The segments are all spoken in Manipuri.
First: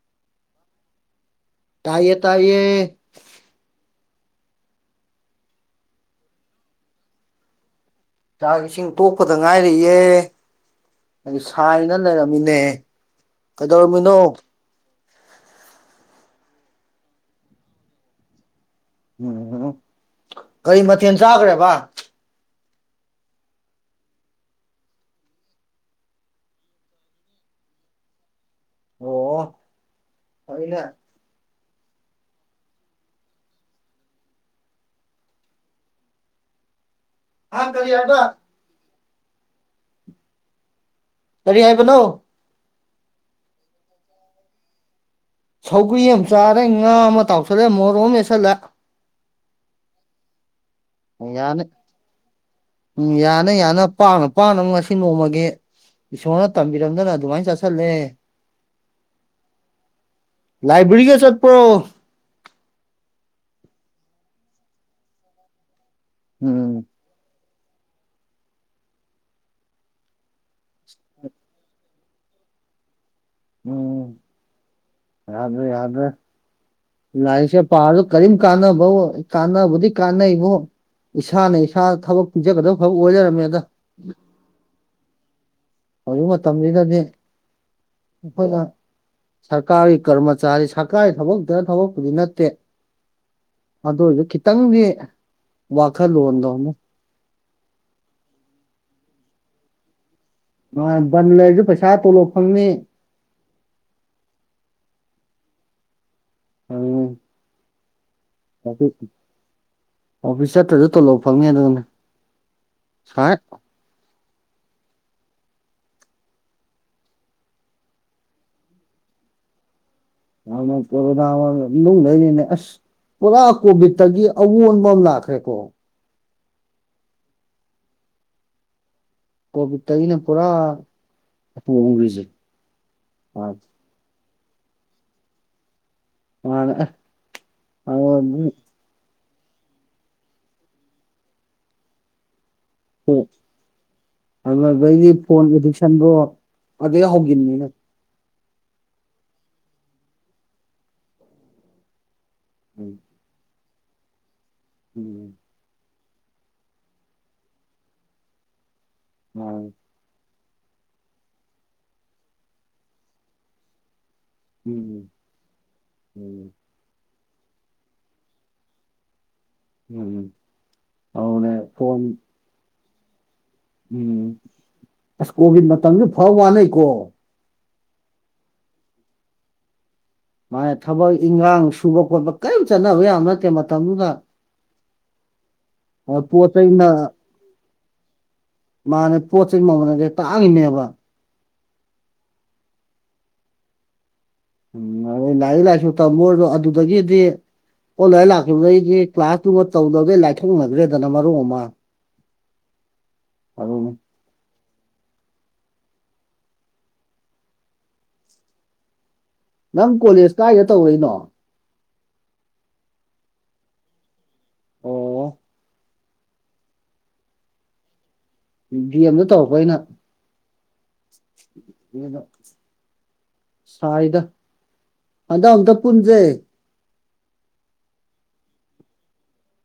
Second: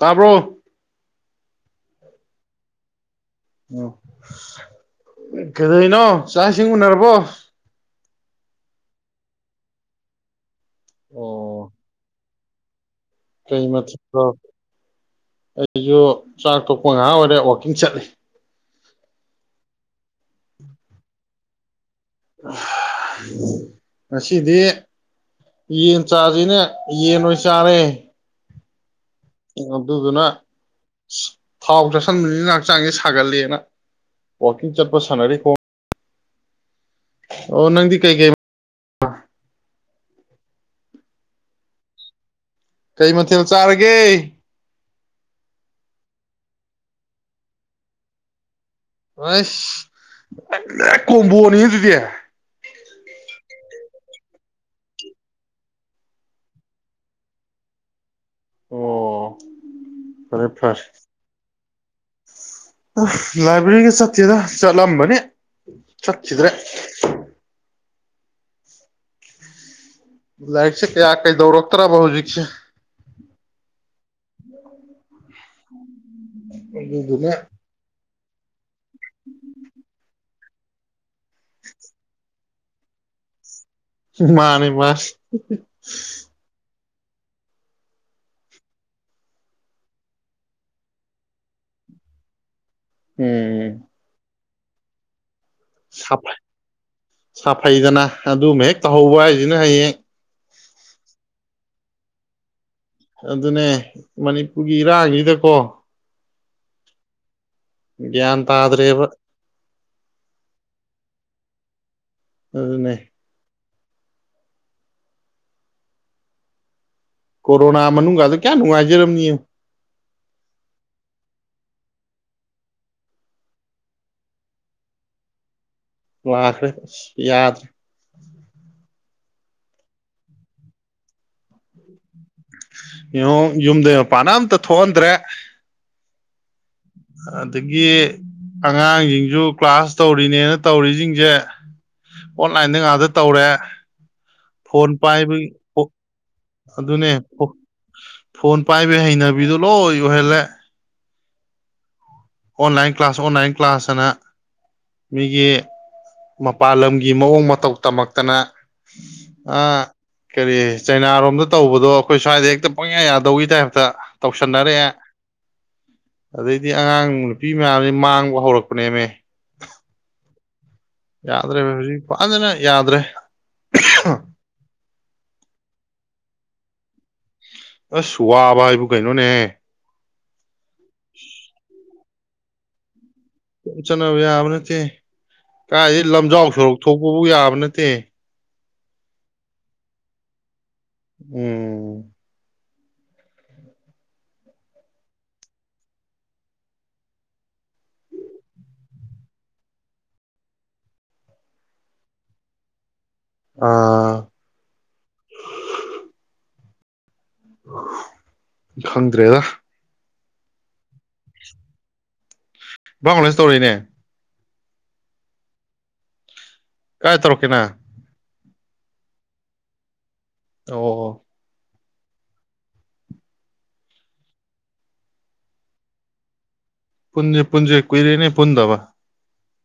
ꯇꯥꯕ꯭ꯔꯣ ꯇꯥꯏꯌꯦ ꯇꯥꯏꯌꯦ ꯎꯝ ꯀꯩꯗꫭꯏꯅꯣ ꯆꯥꯛ ꯏꯁꯤꯡ ꯎꯅꯔꯕꯣ ꯆꯥꯛ ꯏꯁꯤꯡ ꯇꯣꯛꯄꯗ ꯉꯥꯏꯔꯤꯌꯦ ꯁꯥꯏꯅ ꯂꯩꯔꯝ ꯃꯤꯅꯦ ꯀꯩꯃ ꯑꯩꯁꯨ ꯆꯥꯛ ꯊꯣꯛꯄ ꯉꯥꯏꯍꯥꯛ ꯑꯣꯏꯔꯦ ꯋꯥꯋꯥꯛꯀꯤꯡ ꯆꯠꯂꯤ ꯎꯝ ꯎ ꯀꯔꯤ ꯃꯊꯦꯜ ꯆꯥꯈ꯭ꯔꯦꯕ ꯉꯁꯤꯗꯤ ꯌꯦꯟ ꯆꯥꯁꯤꯅꯦ ꯌꯦꯟ ꯑꯣꯏꯅ ꯆꯥꯔꯦ ꯑꯣ ꯗꯨꯅ ꯑꯩꯅ ꯊꯥꯎ ꯆꯥꯁꯤꯟꯕꯅꯤꯅ ꯍꯛꯆꯥꯡꯁꯦ ꯁꯥꯒꯠꯂꯦꯅ ꯋꯀꯤꯡ ꯆꯠꯄ ꯁꯥꯟꯅꯔꯤ ꯈꯣꯡ ꯑꯥ ꯑꯣ ꯀꯔꯤ ꯅꯪꯗꯤ ꯀꯩ ꯍꯥꯏꯕ ꯀꯩ ꯀꯔꯤ ꯍꯥꯏꯕꯅꯣ ꯀꯩ ꯃꯊꯦꯜ ꯆꯥꯔꯒꯦ ꯁꯧꯒ꯭ꯔꯤ ꯑꯃ ꯆꯥꯔꯦ ꯉꯥ ꯑꯃ ꯇꯥꯎꯁꯜꯂꯦ ꯃꯣꯔꯣꯛ ꯑꯃ ꯃꯦꯠꯁꯜꯂꯦ ꯍꯥꯏꯁ ꯗꯥꯏꯔꯦꯛ ꯌꯥꯅꯤ ꯀꯣꯝꯕꯣꯅꯤꯅꯦ ꯑꯗꯨꯗꯤ ꯎꯝ ꯌꯥꯅ ꯌꯥꯅ ꯄꯥꯡꯅ ꯄꯥꯡꯅ ꯉꯁꯤ ꯅꯣꯡꯃꯒꯤ ꯏꯁꯣꯔꯅ ꯇꯝꯕꯤꯔꯝꯗꯅ ꯑꯗꯨꯃꯥꯏꯅ ꯆꯥꯁꯜꯂꯦ ꯐꯔꯦ ꯐꯔꯦ ꯂꯥꯏꯕ꯭ꯔꯤꯒ ꯆꯠꯄ꯭ꯔꯣ ꯕ꯭ꯔꯤꯒ ꯆꯠꯇꯦꯗ ꯆꯠꯂꯝꯕꯅꯤ ꯆꯠꯈꯤꯗ꯭ꯔꯦ ꯎꯝ ꯂꯥꯏꯔꯤꯛꯁꯦ ꯀꯌꯥ ꯀꯩꯗꯧꯔꯛꯇ꯭ꯔꯕ ꯍꯨꯖꯤꯛꯁꯦ ꯎꯝ ꯌꯥꯗ꯭ꯔꯦ ꯌꯥꯗ꯭ꯔꯦ ꯑꯗꯨꯗꯨꯅ ꯂꯥꯏꯔꯤꯛꯁꯦ ꯄꯥꯔꯖꯨ ꯀꯔꯤꯝ ꯀꯥꯟꯅꯕꯑꯣ ꯀꯥꯟꯅꯕꯨꯗꯤ ꯀꯥꯟꯅꯩꯕꯨ ꯏꯁꯥꯅ ꯏꯁꯥ ꯊꯕꯛ ꯄꯤꯖꯒꯗ ꯊꯕꯛ ꯑꯣꯏ ꯂꯩꯔꯝꯃꯦꯗ ꯃꯥꯅꯤ ꯃꯥꯅꯤ ꯍꯤ ꯍꯧꯖꯤꯛ ꯍꯤ ꯃꯇꯝꯁꯤꯗꯗꯤ ꯁꯁ ꯑꯩꯈꯣꯏꯅ ꯁꯔ ꯀꯥꯔꯒꯤ ꯀꯔꯃꯆꯥꯔꯤ ꯁꯔꯀꯥꯔꯒꯤ ꯊꯕꯛꯇꯅ ꯊꯕꯛꯄꯨꯗꯤ ꯅꯠꯇꯦ ꯎꯝ ꯇꯪꯗꯤ ꯋꯥꯈꯜ ꯂꯨꯟꯗꯣ ꯑꯃ ꯁꯥꯐꯩꯗꯅ ꯑꯗꯨꯃ ꯍꯦꯛ ꯇꯧꯍꯧꯕ ꯍꯥꯏꯖꯤꯅ ꯍꯌꯦꯡ ꯑ ꯕꯟ ꯂꯩꯔꯖꯨ ꯄꯩꯁꯥ ꯇꯣꯂꯣꯞ ꯐꯪꯅꯤ ꯑꯗꯨꯅꯦ ꯃꯅꯤꯄꯨꯔꯒꯤ ꯏꯔꯥꯡꯁꯤꯗꯀꯣ ꯎꯝ ꯒ꯭ꯌꯥꯟ ꯇꯥꯗ꯭ꯔꯦꯕ ꯑꯣꯐꯤꯁ ꯆꯠꯇ꯭ꯔꯁꯨ ꯇꯣꯂꯣꯞ ꯐꯪꯅꯤ ꯑꯗꯨꯒꯅ ꯑꯗꯨꯅꯦ ꯀꯣꯔꯣꯅꯥ ꯃꯅꯨꯒꯥꯗꯨ ꯀꯌꯥ ꯅꯨꯡꯉꯥꯏꯖꯔꯝꯅꯤ ꯌꯦꯡꯉꯨ ꯉꯍꯥꯟꯃꯨꯛ ꯀꯣꯔꯣꯅꯥ ꯃ ꯃꯅꯨꯡꯗꯩꯅꯤꯅꯦ ꯑꯁ ꯄꯨꯔꯥ ꯀꯣꯚꯤꯠꯇꯒꯤ ꯑꯋꯣꯟꯕ ꯑꯃ ꯂꯥꯛꯈ꯭ꯔꯦꯀꯣ ꯂꯥꯛꯈ꯭ꯔꯦ ꯑꯁ ꯌꯥꯗ꯭ꯔꯦ ꯀꯣꯚꯤꯠꯇꯒꯤꯅ ꯄꯨꯔꯥ ꯃꯄꯨ ꯑꯣꯟꯒ꯭ꯔꯤꯖꯦ ꯌꯦꯡꯉꯨ ꯌꯨꯝꯗꯩ ꯃꯄꯥꯟ ꯑꯝ ꯊꯣꯛꯍꯟꯗ꯭ꯔꯦ ꯃꯥꯅ ꯑꯁ ꯑꯗꯒꯤ ꯑꯉꯥꯡꯁꯤꯡ ꯁꯨ ꯀ꯭ꯂꯥꯁ ꯇꯧꯔꯤꯅꯦꯅ ꯇꯧꯔꯤꯁꯤꯡꯁꯦ ꯑꯣꯟꯂꯥꯏꯟꯗ ꯉꯥꯛꯇ ꯇꯧꯔꯦ ꯐꯣꯟ ꯑꯗꯨꯩꯗꯤ ꯐꯣꯟ ꯄꯥꯏꯕꯒꯤ ꯑꯦꯗꯤꯛꯁꯟꯗꯣ ꯑꯗ ꯑꯗꯨꯅꯦ ꯌꯥꯝ ꯍꯧꯒꯅꯤꯅꯦ ꯐꯣꯟ ꯄꯥꯏꯕ ꯍꯩꯅꯕꯤꯗꯨꯣ ꯂꯣꯏ ꯌ ꯑꯣꯏꯍꯜꯂꯦ ꯑꯣꯟꯂꯥꯏꯟ ꯀ꯭ꯂꯥꯁ ꯑꯣꯟꯂꯥꯏꯟ ꯀ꯭ꯂꯥꯁꯅ ꯃꯤꯒꯤ ꯃꯄꯥꯜ ꯂꯝꯒꯤ ꯃꯑꯣꯡ ꯃꯇꯧ ꯇꯝꯃꯛꯇꯅ ꯑ ꯎꯝ ꯀꯔꯤ ꯆꯩꯅꯥꯔꯣꯝꯗ ꯇꯧꯕꯗꯣ ꯑꯩꯈꯣꯏ ꯁ꯭ꯋꯥꯏꯗ ꯍꯦꯛꯇ ꯄꯪꯌꯥ ꯌꯥꯗꯧꯒꯤ ꯇꯥꯏꯞꯇ ꯇꯧꯁꯟꯅꯔꯦ ꯑꯗꯩꯗꯤ ꯑꯉꯥꯡ ꯅꯨꯄꯤ ꯃꯌꯥꯝꯁꯦ ꯃꯥꯡꯕ ꯍꯧꯔꯛꯄꯅꯦꯃꯦ ꯎꯝꯝ ꯌꯥꯗ꯭ꯔꯦ ꯍꯧꯖꯤꯗꯅ ꯌꯥꯗ꯭ꯔꯦ ꯎꯝ ꯑꯁ ꯀꯣꯚꯤꯠ ꯃꯇꯝꯁꯨ ꯐꯕ ꯋꯥꯅꯩꯀꯣ ꯑꯁ ꯋꯥꯕ ꯍꯥꯏꯕꯨ ꯀꯩꯅꯣꯅꯦ ꯃꯥ ꯊꯕꯛ ꯏꯪꯈꯥꯡ ꯁꯨꯕ ꯈꯣꯠꯄ ꯀꯔꯤꯝ ꯆꯠꯅꯕ ꯌꯥ ꯌꯥꯝꯕꯅ ꯆꯠꯅꯕ ꯌꯥꯕ ꯅꯠꯇꯦ ꯀꯥꯏꯗꯤ ꯂꯝꯖꯥꯎ ꯄꯣꯠ ꯁꯣꯔꯣꯛ ꯆꯩꯩꯅ ꯊꯣꯛꯄꯕꯨ ꯌꯥꯕ ꯅꯠꯇꯦ ꯃꯥꯅꯦ ꯄꯣꯠꯁꯦ ꯃꯃꯟꯅꯁꯦ ꯇꯥꯡꯉꯤꯅꯦꯕ ꯎꯝ ꯎꯝ ꯑꯗꯨ ꯂꯥꯏꯔꯤꯛ ꯂꯥꯏꯁꯨ ꯇꯝꯃ ꯑꯣꯏꯔꯗꯣ ꯑꯗꯨꯗꯒꯤꯗꯤ ꯑꯣꯟꯂꯥꯏꯟ ꯂꯥꯛꯈꯤꯕꯕꯩꯗꯤ ꯀ꯭ꯂꯥꯁꯇꯨꯃ ꯇꯧꯗꯅꯕꯩ ꯂꯥꯏꯊꯣꯛꯅꯈ꯭ꯔꯦꯗꯅ ꯃꯔꯨꯞ ꯑꯃ ꯑ ꯈꯪꯗ꯭ꯔꯦꯗ ꯅꯪ ꯀꯣꯂꯦꯖ ꯀꯥꯏꯗ ꯇꯧꯔꯏꯅꯣ ꯕꯪꯒꯥꯗꯦꯁ ꯇꯧꯔꯤꯅꯦ ꯑꯣ ꯀꯥꯏ ꯇꯔꯣ ꯀꯅꯥ ꯚ ꯑꯦꯝꯗ ꯇꯧꯔꯛꯄ ꯑꯩꯅ ꯑꯣ ꯁꯥꯏꯗ ꯑꯗ ꯑꯝꯛꯇ ꯄꯨꯟꯁꯦ ꯄꯨꯟꯖꯦ ꯄꯨꯟꯖꯦ ꯀꯨꯏꯔꯅꯦ ꯄꯨꯟꯗꯕ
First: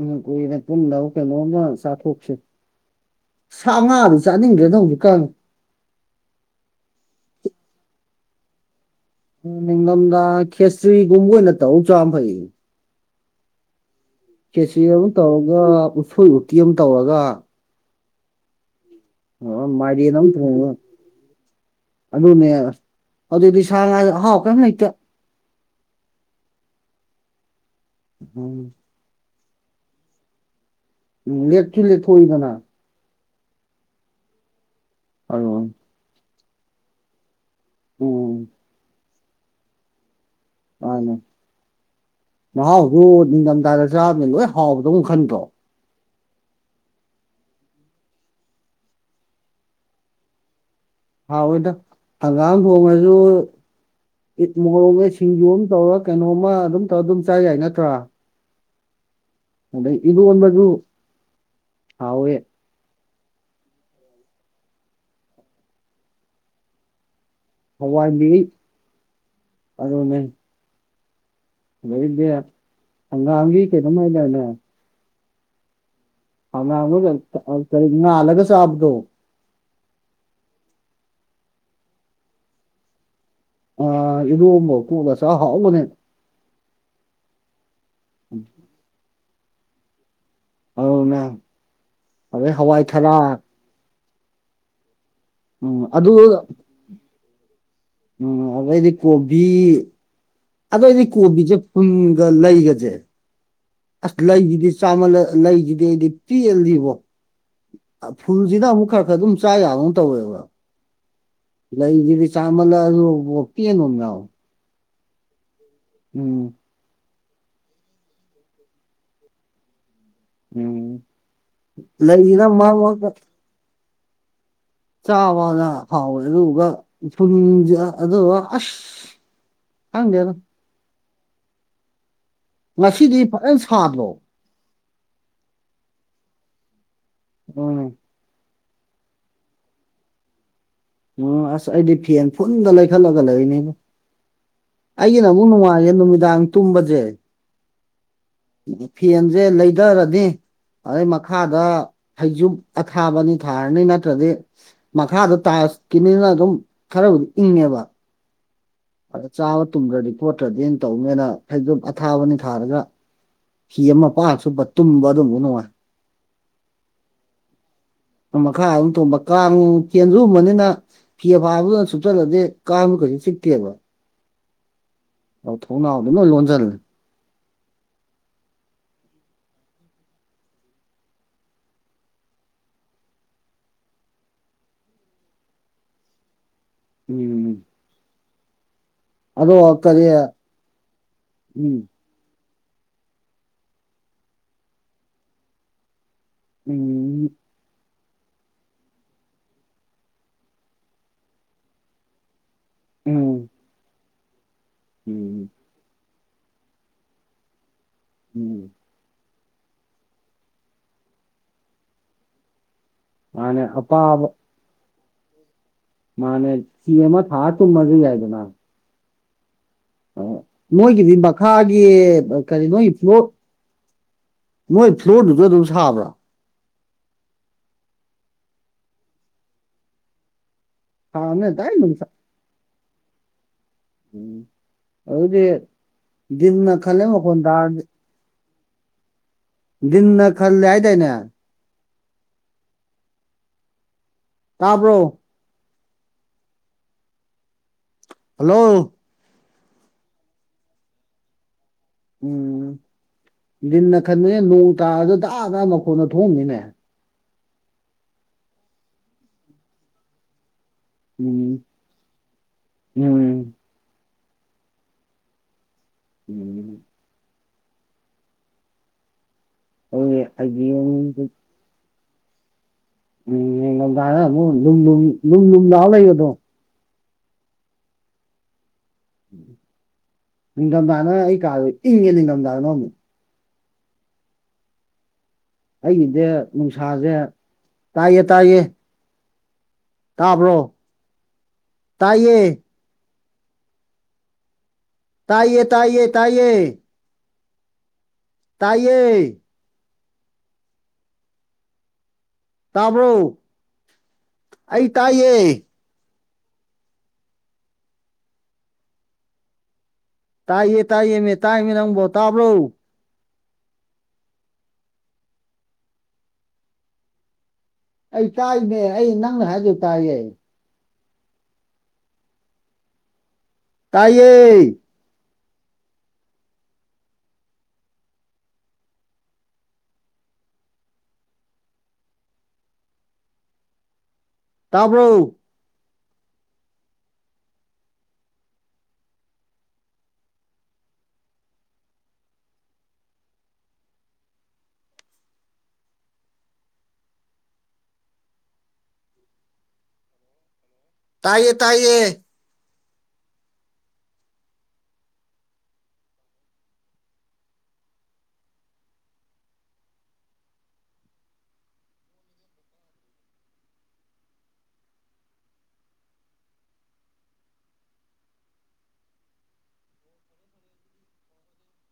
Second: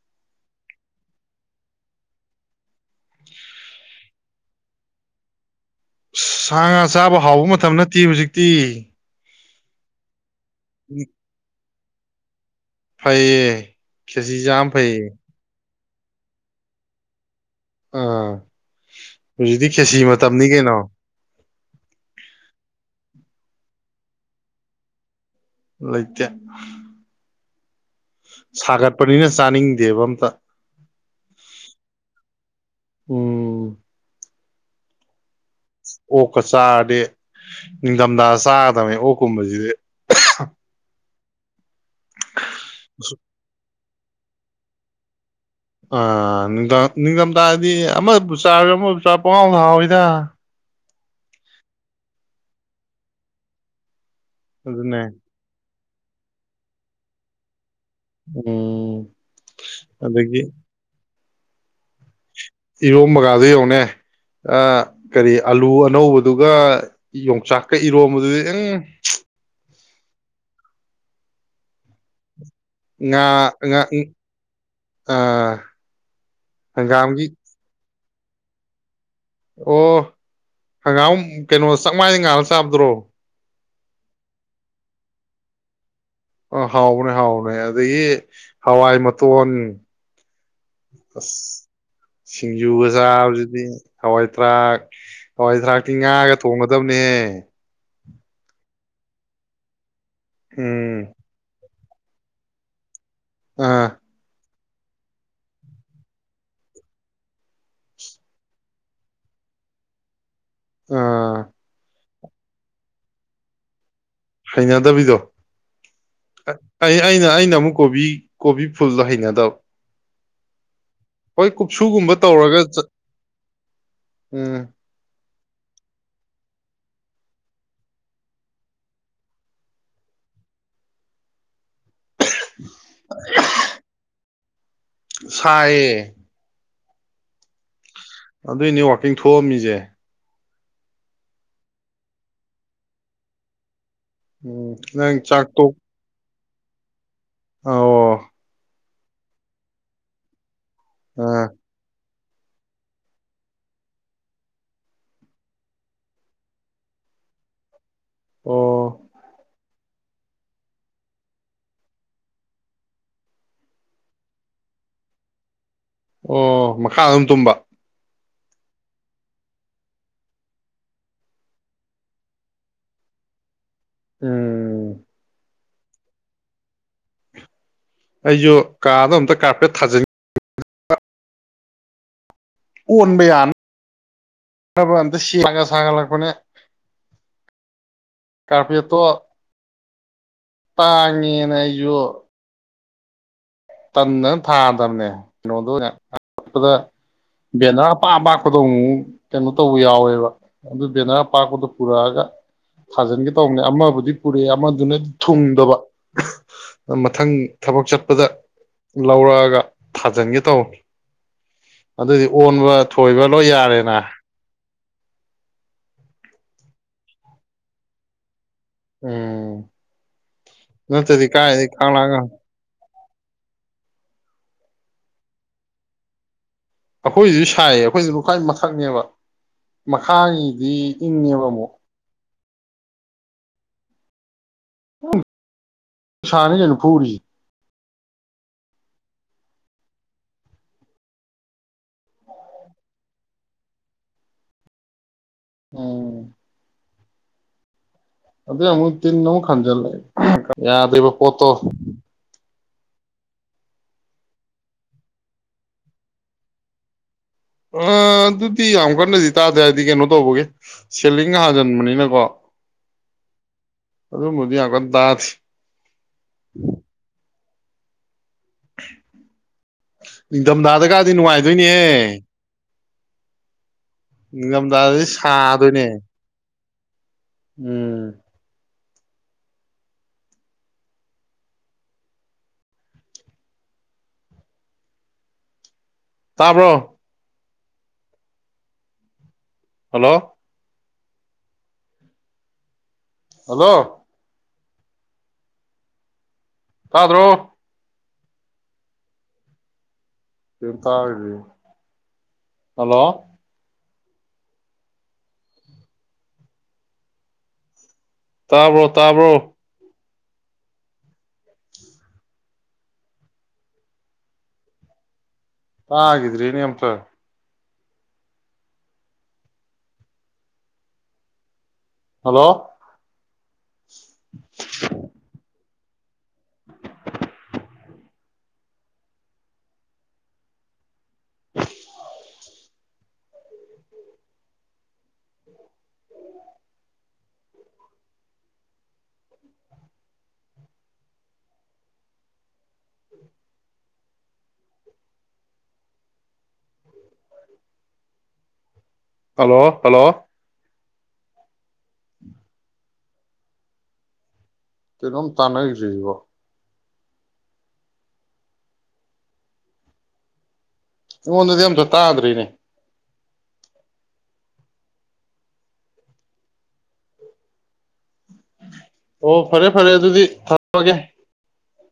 ꯎꯝ ꯀꯨꯏꯔꯦ ꯄꯨꯡꯗ ꯀꯩꯅꯣꯝꯃ ꯆꯥꯊꯣꯛꯁ ꯁꯥ ꯉꯥꯗꯨ ꯆꯥꯅꯤꯡꯗ꯭ꯔꯦꯅ ꯍꯧꯖꯤꯛꯀꯥꯟ ꯁꯥ ꯉꯥ ꯆꯥꯕ ꯍꯥꯎꯕ ꯃꯇꯝ ꯅꯠꯇꯦ ꯍꯧꯖꯤꯛꯇꯤ ꯎ ꯅꯝꯗ ꯈꯦꯁ꯭ꯔꯤꯒꯃꯒ ꯅ ꯇꯧ ꯆ ꯐꯩ ꯐꯌꯦ ꯀꯦꯁꯤꯒꯕꯨ ꯇꯒ ꯎꯠꯁꯣꯏ ꯎꯇꯤ ꯑꯃ ꯇꯧꯔꯒ ꯑꯥ ꯍꯧꯖꯤꯛꯇꯤ ꯑ ꯈꯦꯆꯤ ꯃꯥꯏꯔꯦꯟ ꯑꯃꯥ ꯃꯇꯝꯅꯤ ꯊꯣꯡꯉꯥ ꯀꯩꯅꯣ ꯑꯗꯨꯅꯦ ꯑꯗꯨꯗꯤ ꯁꯉ ꯍꯥꯎ ꯀꯩ ꯏꯇ ꯂꯩꯇꯦ ꯎꯝ ꯁꯥꯒꯔ ꯄꯅꯤꯅ ꯆꯥꯅꯤꯡꯗꯦꯕ ꯑꯝꯇ ꯑꯦꯆꯂꯤ ꯊꯣꯏꯗꯅ ꯎꯝ ꯑ ꯑꯩ ꯆꯥꯔꯗꯤ ꯅꯤꯡ ꯗꯃꯗꯥꯁꯥ ꯇꯃꯦ ꯑꯣꯛ ꯀꯨꯝꯕꯁꯤꯗꯤ ꯃꯅꯦ ꯃꯍꯦꯖꯨ ꯑꯦꯡꯗꯝꯗ ꯆꯥ ꯂꯣꯏ ꯍꯥꯎꯕꯗꯧ ꯈꯟꯗ꯭ꯔꯣ ꯑꯥ ꯅꯤꯡ ꯅꯤꯡꯊꯝꯊꯥꯗꯤ ꯑꯃꯕꯨ ꯆꯥꯔ ꯑꯃꯕꯨ ꯆꯥ ꯄꯉꯥꯎ ꯂ ꯍꯥꯎꯋꯤꯗ ꯍꯥꯎꯑꯣꯏꯗ ꯍꯪꯒꯥꯝ ꯊꯣꯡꯉꯁꯨ ꯑꯗꯨꯅꯦ ꯃꯣꯔꯝꯃꯦ ꯁꯤꯁꯤꯡꯖꯨꯝ ꯇꯧꯔ ꯀꯩꯅꯣꯃ ꯑꯗꯨꯝꯧ ꯑꯗꯨꯝ ꯆꯥ ꯌꯥꯏ [unintelligible] ꯎ ꯑꯗ ꯏꯒ ꯑꯣꯟ ꯃꯒ ꯍꯥꯎꯋꯦ ꯏꯔꯣ ꯃꯒꯥꯗꯨ ꯌꯧꯅꯦ ꯀꯔꯤ ꯑꯂꯨ ꯑꯅꯧꯕꯗꯨꯒ ꯌꯣꯡꯆꯥꯛꯀ ꯏꯔꯣꯝꯕꯗꯨꯗꯤ ꯑꯪ ꯑꯗꯅ ꯅꯕꯤꯗꯌꯥ [inaudible] ꯑꯥꯡꯒ ꯀꯦ ꯑꯗꯨꯃꯥꯏꯂꯅ ꯑꯥ ꯑꯅꯉꯨ ꯇꯔ [inaudible] ꯏ ꯑꯥꯜꯂꯒ ꯆꯥꯕꯗꯣ ꯑꯣ ꯍꯪꯒꯥꯝ ꯀꯩꯅꯣ ꯆꯞꯃꯥꯏꯅ ꯉꯥꯜꯂ ꯆꯥꯕꯗ꯭ꯔꯣ ꯑ ꯑꯦꯔꯣꯝꯕꯒꯥ ꯀꯣꯠꯂꯒ ꯆꯥꯕꯥ ꯍꯧꯕꯅꯦ ꯑ ꯍꯥꯎꯅꯦ ꯍꯥꯎꯅꯦ ꯗꯒꯤ ꯍꯋꯥ ꯃ ꯇꯣꯟ ꯑꯗꯨꯅꯦ ꯑꯁ ꯑꯗꯩ ꯍꯋꯥꯏ ꯁꯤꯡꯖꯨꯒꯖꯥ ꯊꯔꯥꯛ ꯍꯧꯖꯤꯗꯤ ꯍꯋꯥꯏ ꯇꯔꯥꯛ ꯍꯋꯥꯏ ꯎꯝ ꯊꯔꯥꯛꯇꯤ ꯑꯗꯨ ꯉꯥꯒ ꯊꯣꯡꯒꯗꯕꯅꯦ ꯎꯝ ꯑ ꯑꯩꯗꯤ ꯀꯣꯕꯤ ꯑꯗꯣ ꯎꯝ ꯑꯩꯗꯤ ꯀꯨꯕꯤ ꯆ ꯄꯨꯟꯒ ꯂꯩꯒꯁꯦ ꯑꯥ ꯑꯁꯂꯗꯤ ꯆꯥꯃ ꯂꯩꯁꯤꯗꯤ ꯑꯩꯗꯤ ꯄꯤꯍꯜꯂꯤꯁꯤꯕꯣ ꯐꯨꯜꯁꯤꯅ ꯑꯃꯨꯛ ꯈꯔ ꯈꯔ ꯑꯗꯨꯝ ꯆꯥ ꯌꯥꯕ ꯇꯧꯋꯦꯕ ꯑ ꯏ ꯂꯩꯒꯤꯗꯤ ꯆꯃꯜ ꯑꯗꯨ ꯑꯣꯄꯤꯤ ꯅꯣ ꯌꯥꯗꯕꯤꯗꯣ ꯎꯝ ꯑꯩ ꯑꯩꯅ ꯑꯩꯅ ꯑꯃꯨꯛ ꯀꯣꯕꯤ ꯀꯣꯕꯤ ꯐꯨꯜꯗꯣ ꯍꯩꯅꯗꯕ ꯎꯝ ꯍꯣꯏ ꯀꯨꯞꯁꯨꯒꯨꯝꯕ ꯂꯩꯔ ꯇꯧꯔꯒ ꯃꯥꯃꯒ ꯎꯝ ꯆꯥꯕꯗ ꯍꯥꯎꯋꯦ ꯑꯗꯨꯗꯨ ꯎ ꯐꯨꯟꯁ ꯑꯗꯨꯒ ꯑꯁ ꯈꯪꯗꯦꯅ ꯉꯁꯤꯗꯤ ꯐꯖꯅ ꯁꯥꯗ꯭ꯔꯣ ꯁꯌꯦ ꯎꯅꯦ ꯑꯗꯨꯏꯅꯦ ꯋꯥꯛꯀꯤꯡ ꯊꯣꯛꯑꯝꯃꯤꯁꯦ ꯎ ꯑꯁ ꯑꯩꯗꯤ ꯐꯦꯟ ꯐꯨꯟꯗ ꯂꯩꯈꯠꯂꯒ ꯂꯩꯔꯤꯅꯦꯕ ꯎꯝ ꯑꯩꯒꯤ ꯅꯪ ꯅꯕꯨꯛ ꯆꯥꯛ ꯅꯨꯡꯉꯥꯏꯒꯦ ꯅꯨꯃꯤꯗꯥꯡ ꯇꯨꯝꯝꯕꯖꯦ ꯑ ꯎ ꯐꯦꯟꯁꯦ ꯂꯩꯊꯔꯗꯤ ꯑꯗꯩ ꯑꯥ ꯃꯈꯥꯗ ꯐꯩꯖꯨꯞ ꯑꯊꯥꯕ ꯑꯅꯤ ꯊꯥꯔꯅꯤ ꯅꯠꯇ꯭ꯔꯗꯤ ꯃꯈꯥꯗꯣ ꯇꯥꯏꯂꯁ ꯀꯤꯅꯤꯅ ꯑꯗꯨꯝ ꯈꯔꯕꯨꯗꯤ ꯏꯪꯉꯦꯕ ꯑꯣ ꯑ ꯆꯥ ꯇꯨꯝꯗ꯭ꯔꯗꯤ ꯈꯣꯠꯇ꯭ꯔꯗꯤꯅ ꯇꯧꯅꯦꯅ ꯐꯖꯝ ꯑꯊꯥꯕꯅꯤ ꯊꯥꯔꯒ ꯐꯤ ꯑꯃ ꯄꯥꯛꯑ ꯆꯨꯞꯄ ꯇꯨꯝꯕ ꯑꯗꯨꯝ ꯅꯨꯡꯉꯥꯏ ꯑꯣ ꯃꯈꯥ ꯑꯗꯨꯝ ꯇꯨꯝꯕ ꯃꯈꯥ ꯑꯗꯨꯝ ꯇꯣꯡꯕ ꯀꯥꯡ ꯆꯦꯟꯖꯨꯝꯕꯅꯤꯅ ꯐꯤ ꯐꯥꯕꯗꯨꯅ ꯁꯨꯞꯆꯜꯂꯗꯤ ꯀꯥꯡ ꯀꯩꯁꯨ ꯆꯤꯛꯇ꯭ꯔꯦꯕ ꯎꯝ ꯑꯧ ꯊꯧꯅꯥꯎꯗ ꯅꯣꯏ ꯂꯣꯟꯁꯤꯜꯂꯦ ꯑꯩꯁꯨ ꯀꯥꯗꯣ ꯑꯝꯇ ꯀꯥꯔꯄꯦꯠ ꯊꯥꯖꯤꯟ ꯀꯣꯟꯕ ꯌꯥꯅ ꯅꯕ ꯑꯝꯇ ꯁꯦꯝ ꯁꯥꯒ ꯁꯥꯒꯠꯂꯛꯄꯅꯦ ꯎꯝ ꯀꯔꯄꯦꯠ ꯇꯣ ꯑꯗꯣ ꯀꯔꯤ ꯇꯥꯡꯉꯦꯅ ꯎꯝ ꯑꯩꯁꯨ ꯇꯟꯅ ꯊꯥꯗꯕꯅꯦ ꯀꯩꯅꯣꯗꯣ ꯄꯗ ꯎꯝ ꯕꯦꯅꯥ ꯑꯄꯥ ꯑꯄꯥꯛꯄꯗꯣ ꯑꯃꯨꯛ ꯀꯩꯅꯣ ꯇꯧꯕ ꯌꯥꯎꯋꯦꯕ ꯑꯗꯨ ꯕꯦꯅꯔ ꯑꯄꯥꯛꯄꯗꯣ ꯄꯨꯔꯛꯑꯒ ꯊꯥꯖꯤꯟꯒꯦ ꯎꯝ ꯇꯧꯅꯦ ꯑꯃꯕꯨꯗꯤ ꯄꯨꯔꯦ ꯑꯃꯗꯨꯅ ꯎꯝ ꯊꯨꯡꯗꯕ ꯃꯊꯪ ꯊꯕꯛ ꯆꯠ ꯑꯗꯨꯗ [unintelligible] ꯎꯝ ꯂꯧꯔꯒ ꯊꯥꯖꯤꯟꯒꯦ ꯇꯧ ꯑꯗꯨ ꯗꯤ ꯑꯣꯟꯕ ꯊꯣꯏꯕ ꯂꯣꯏ ꯃꯥꯅꯦ ꯌꯥꯔꯦꯅ ꯃꯅꯦ ꯁꯤꯃ ꯊꯥ ꯇꯨꯝ ꯃꯩ ꯌꯥꯏꯗꯅ ꯎꯝ ꯑ ꯅꯣꯏꯒꯤꯗꯤ ꯅꯠꯇ꯭ꯔꯗꯤ ꯀꯥꯏꯗꯩ ꯃꯈꯥꯒꯤ ꯀꯪꯂꯥꯒ ꯀꯔꯤ ꯅꯣꯏ ꯐ꯭ꯂꯣꯔ ꯅꯣꯏ ꯐ꯭ꯂꯣꯔꯗꯨꯁꯨ ꯑꯗꯨꯝ ꯁꯥꯕ꯭ꯔꯥ ꯑꯩꯈꯣꯏꯁꯨ ꯁꯥꯏꯌꯦ ꯑꯩꯈꯣꯏꯁꯨ ꯈꯨꯋꯥꯏ ꯃꯊꯛꯅꯦꯕ ꯃꯈꯥꯒꯤ ꯗꯤ ꯏꯪꯉꯦꯕ ꯁꯥꯕꯅꯤꯅ ꯑꯃꯨꯛ ꯗꯥꯏꯔꯦꯛ ꯅꯨꯡꯁꯥ ꯎꯝ ꯍꯧꯗꯤ ꯁꯥꯅꯤ ꯗꯤꯅ ꯀꯩꯅꯣ ꯈꯜꯂꯦ ꯐꯨꯔꯤꯁꯦ ꯃꯈꯣꯟ ꯇꯔꯗꯤ ꯗꯤꯟ ꯅ ꯈꯜꯂ ꯍꯥꯏꯗꯏꯅꯦ ꯇꯥꯕ꯭ꯔꯣ ꯎꯝ ꯍꯜꯂꯣ [unintelligible] ꯇꯤꯜ ꯈꯟꯖꯤꯜꯂꯦ ꯌꯥꯗꯦꯕ ꯄꯣꯠꯇꯣ ꯎꯝ ꯗꯤꯟꯅ ꯈꯟꯕꯅꯦ ꯅꯣꯡ ꯇꯥꯔꯖꯨ ꯗꯥꯥꯛ ꯗ ꯃꯈꯣꯟꯗꯣ ꯊꯣꯡꯅꯤꯅꯦ ꯑ ꯑꯗꯨꯗꯤ ꯌꯥꯝ ꯀꯟꯅꯗꯤ ꯇꯥꯗꯦ ꯍꯥꯏꯗꯤ ꯀꯩꯅꯣ ꯇꯧꯕꯒꯤ ꯁꯦꯂꯤꯡ ꯎꯝ ꯍꯥꯖꯤꯟꯕꯅꯤꯅꯀꯣ ꯎꯝ ꯑꯗꯨ ꯃꯗꯤꯒ ꯇꯗꯥꯁꯤ ꯎꯝ ꯑꯗꯨꯒꯤ ꯅꯤꯡꯊꯝꯊꯥꯗ ꯍꯌꯦꯡ ꯀꯗꯤ ꯅꯨꯡꯉꯥꯏꯗꯣꯏꯅꯦ ꯎꯝ ꯌꯦꯉ [unintelligible] ꯑꯃ ꯂ ꯂ ꯅꯤꯡꯊꯝꯊꯥꯗꯗꯤ ꯂꯅꯨꯡ ꯂꯨꯝ ꯂꯍ ꯁꯥꯗꯣꯏꯅꯦ ꯂꯩꯕꯗꯣ ꯎꯝ ꯅꯤꯡꯊꯝꯊꯥꯅ ꯑꯩ ꯀꯥꯗꯣꯏ ꯏꯪꯉꯦ ꯅꯤꯡꯊꯝꯊꯥꯗ ꯂꯧ ꯑꯃꯅꯤ ꯑꯩꯒꯤꯁꯦ ꯇꯥꯕ꯭ꯔꯣ ꯅꯨꯡꯁꯥꯁꯦ ꯇꯌꯦ ꯇꯌꯦ ꯍꯜꯂꯣ ꯇꯥꯕ꯭ꯔꯣ ꯇꯥꯏꯌꯦ ꯍꯜꯂꯣ ꯇꯥꯏꯌꯦ ꯇꯥꯏꯌꯦ ꯇꯥꯏꯌꯦ ꯇꯥꯗ꯭ꯔꯣ ꯇꯥꯏꯌꯦ ꯀꯩꯝ ꯇꯥꯒꯤꯗ꯭ꯔꯦ ꯍꯜꯂꯣ ꯇꯥꯕ꯭ꯔꯣ ꯑꯩ ꯇꯥꯏꯌꯦ ꯇꯥꯕ꯭ꯔꯣ ꯇꯥꯕ꯭ꯔꯣ ꯇꯥꯏꯌꯦ ꯇꯥꯏꯌꯦ ꯃꯦ ꯇꯥꯏ ꯃꯤ ꯅꯪꯕꯣ ꯇꯥꯕ꯭ꯔꯣ ꯇꯥꯒꯤꯗ꯭ꯔꯦꯅꯦ ꯑꯝꯇ ꯑꯩ ꯇꯥꯏꯅꯦ ꯑꯩ ꯅꯪꯅ ꯍꯥꯏꯗꫭ ꯇꯥꯏꯌꯦ ꯍꯜꯂꯣ ꯇꯥꯏꯌꯦ [inaudible] ꯇꯥꯕ꯭ꯔꯣ ꯍꯜꯂꯣ ꯍꯜꯂꯣ ꯇꯥꯏꯌꯦ ꯇꯥꯌꯦ ꯀꯩꯅꫭ ꯑꯝ ꯇꯥꯥꯅꯘꯤꯗ‌꯭ꯔꯤꯖꯤꯕꫭ ꯑꯩꯉꯣꯟꯗꯗꯤ ꯑꯝꯇ ꯇꯥꯗ꯭ꯔꯤꯅꯦ ꯑꯣ ꯐꯔꯦ ꯐꯔꯦ ꯑꯗꯨꯗꯤ ꯊꯝꯃꯒꯦ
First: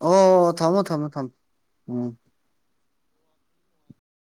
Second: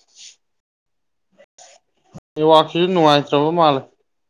ꯑꯣ ꯊꯝꯃꯣ ꯊꯝꯃꯣ ꯊꯝ ꯎꯝ ꯅꯨꯡꯉꯥꯏꯇ꯭ꯔꯕꯣ ꯃꯥꯂꯦ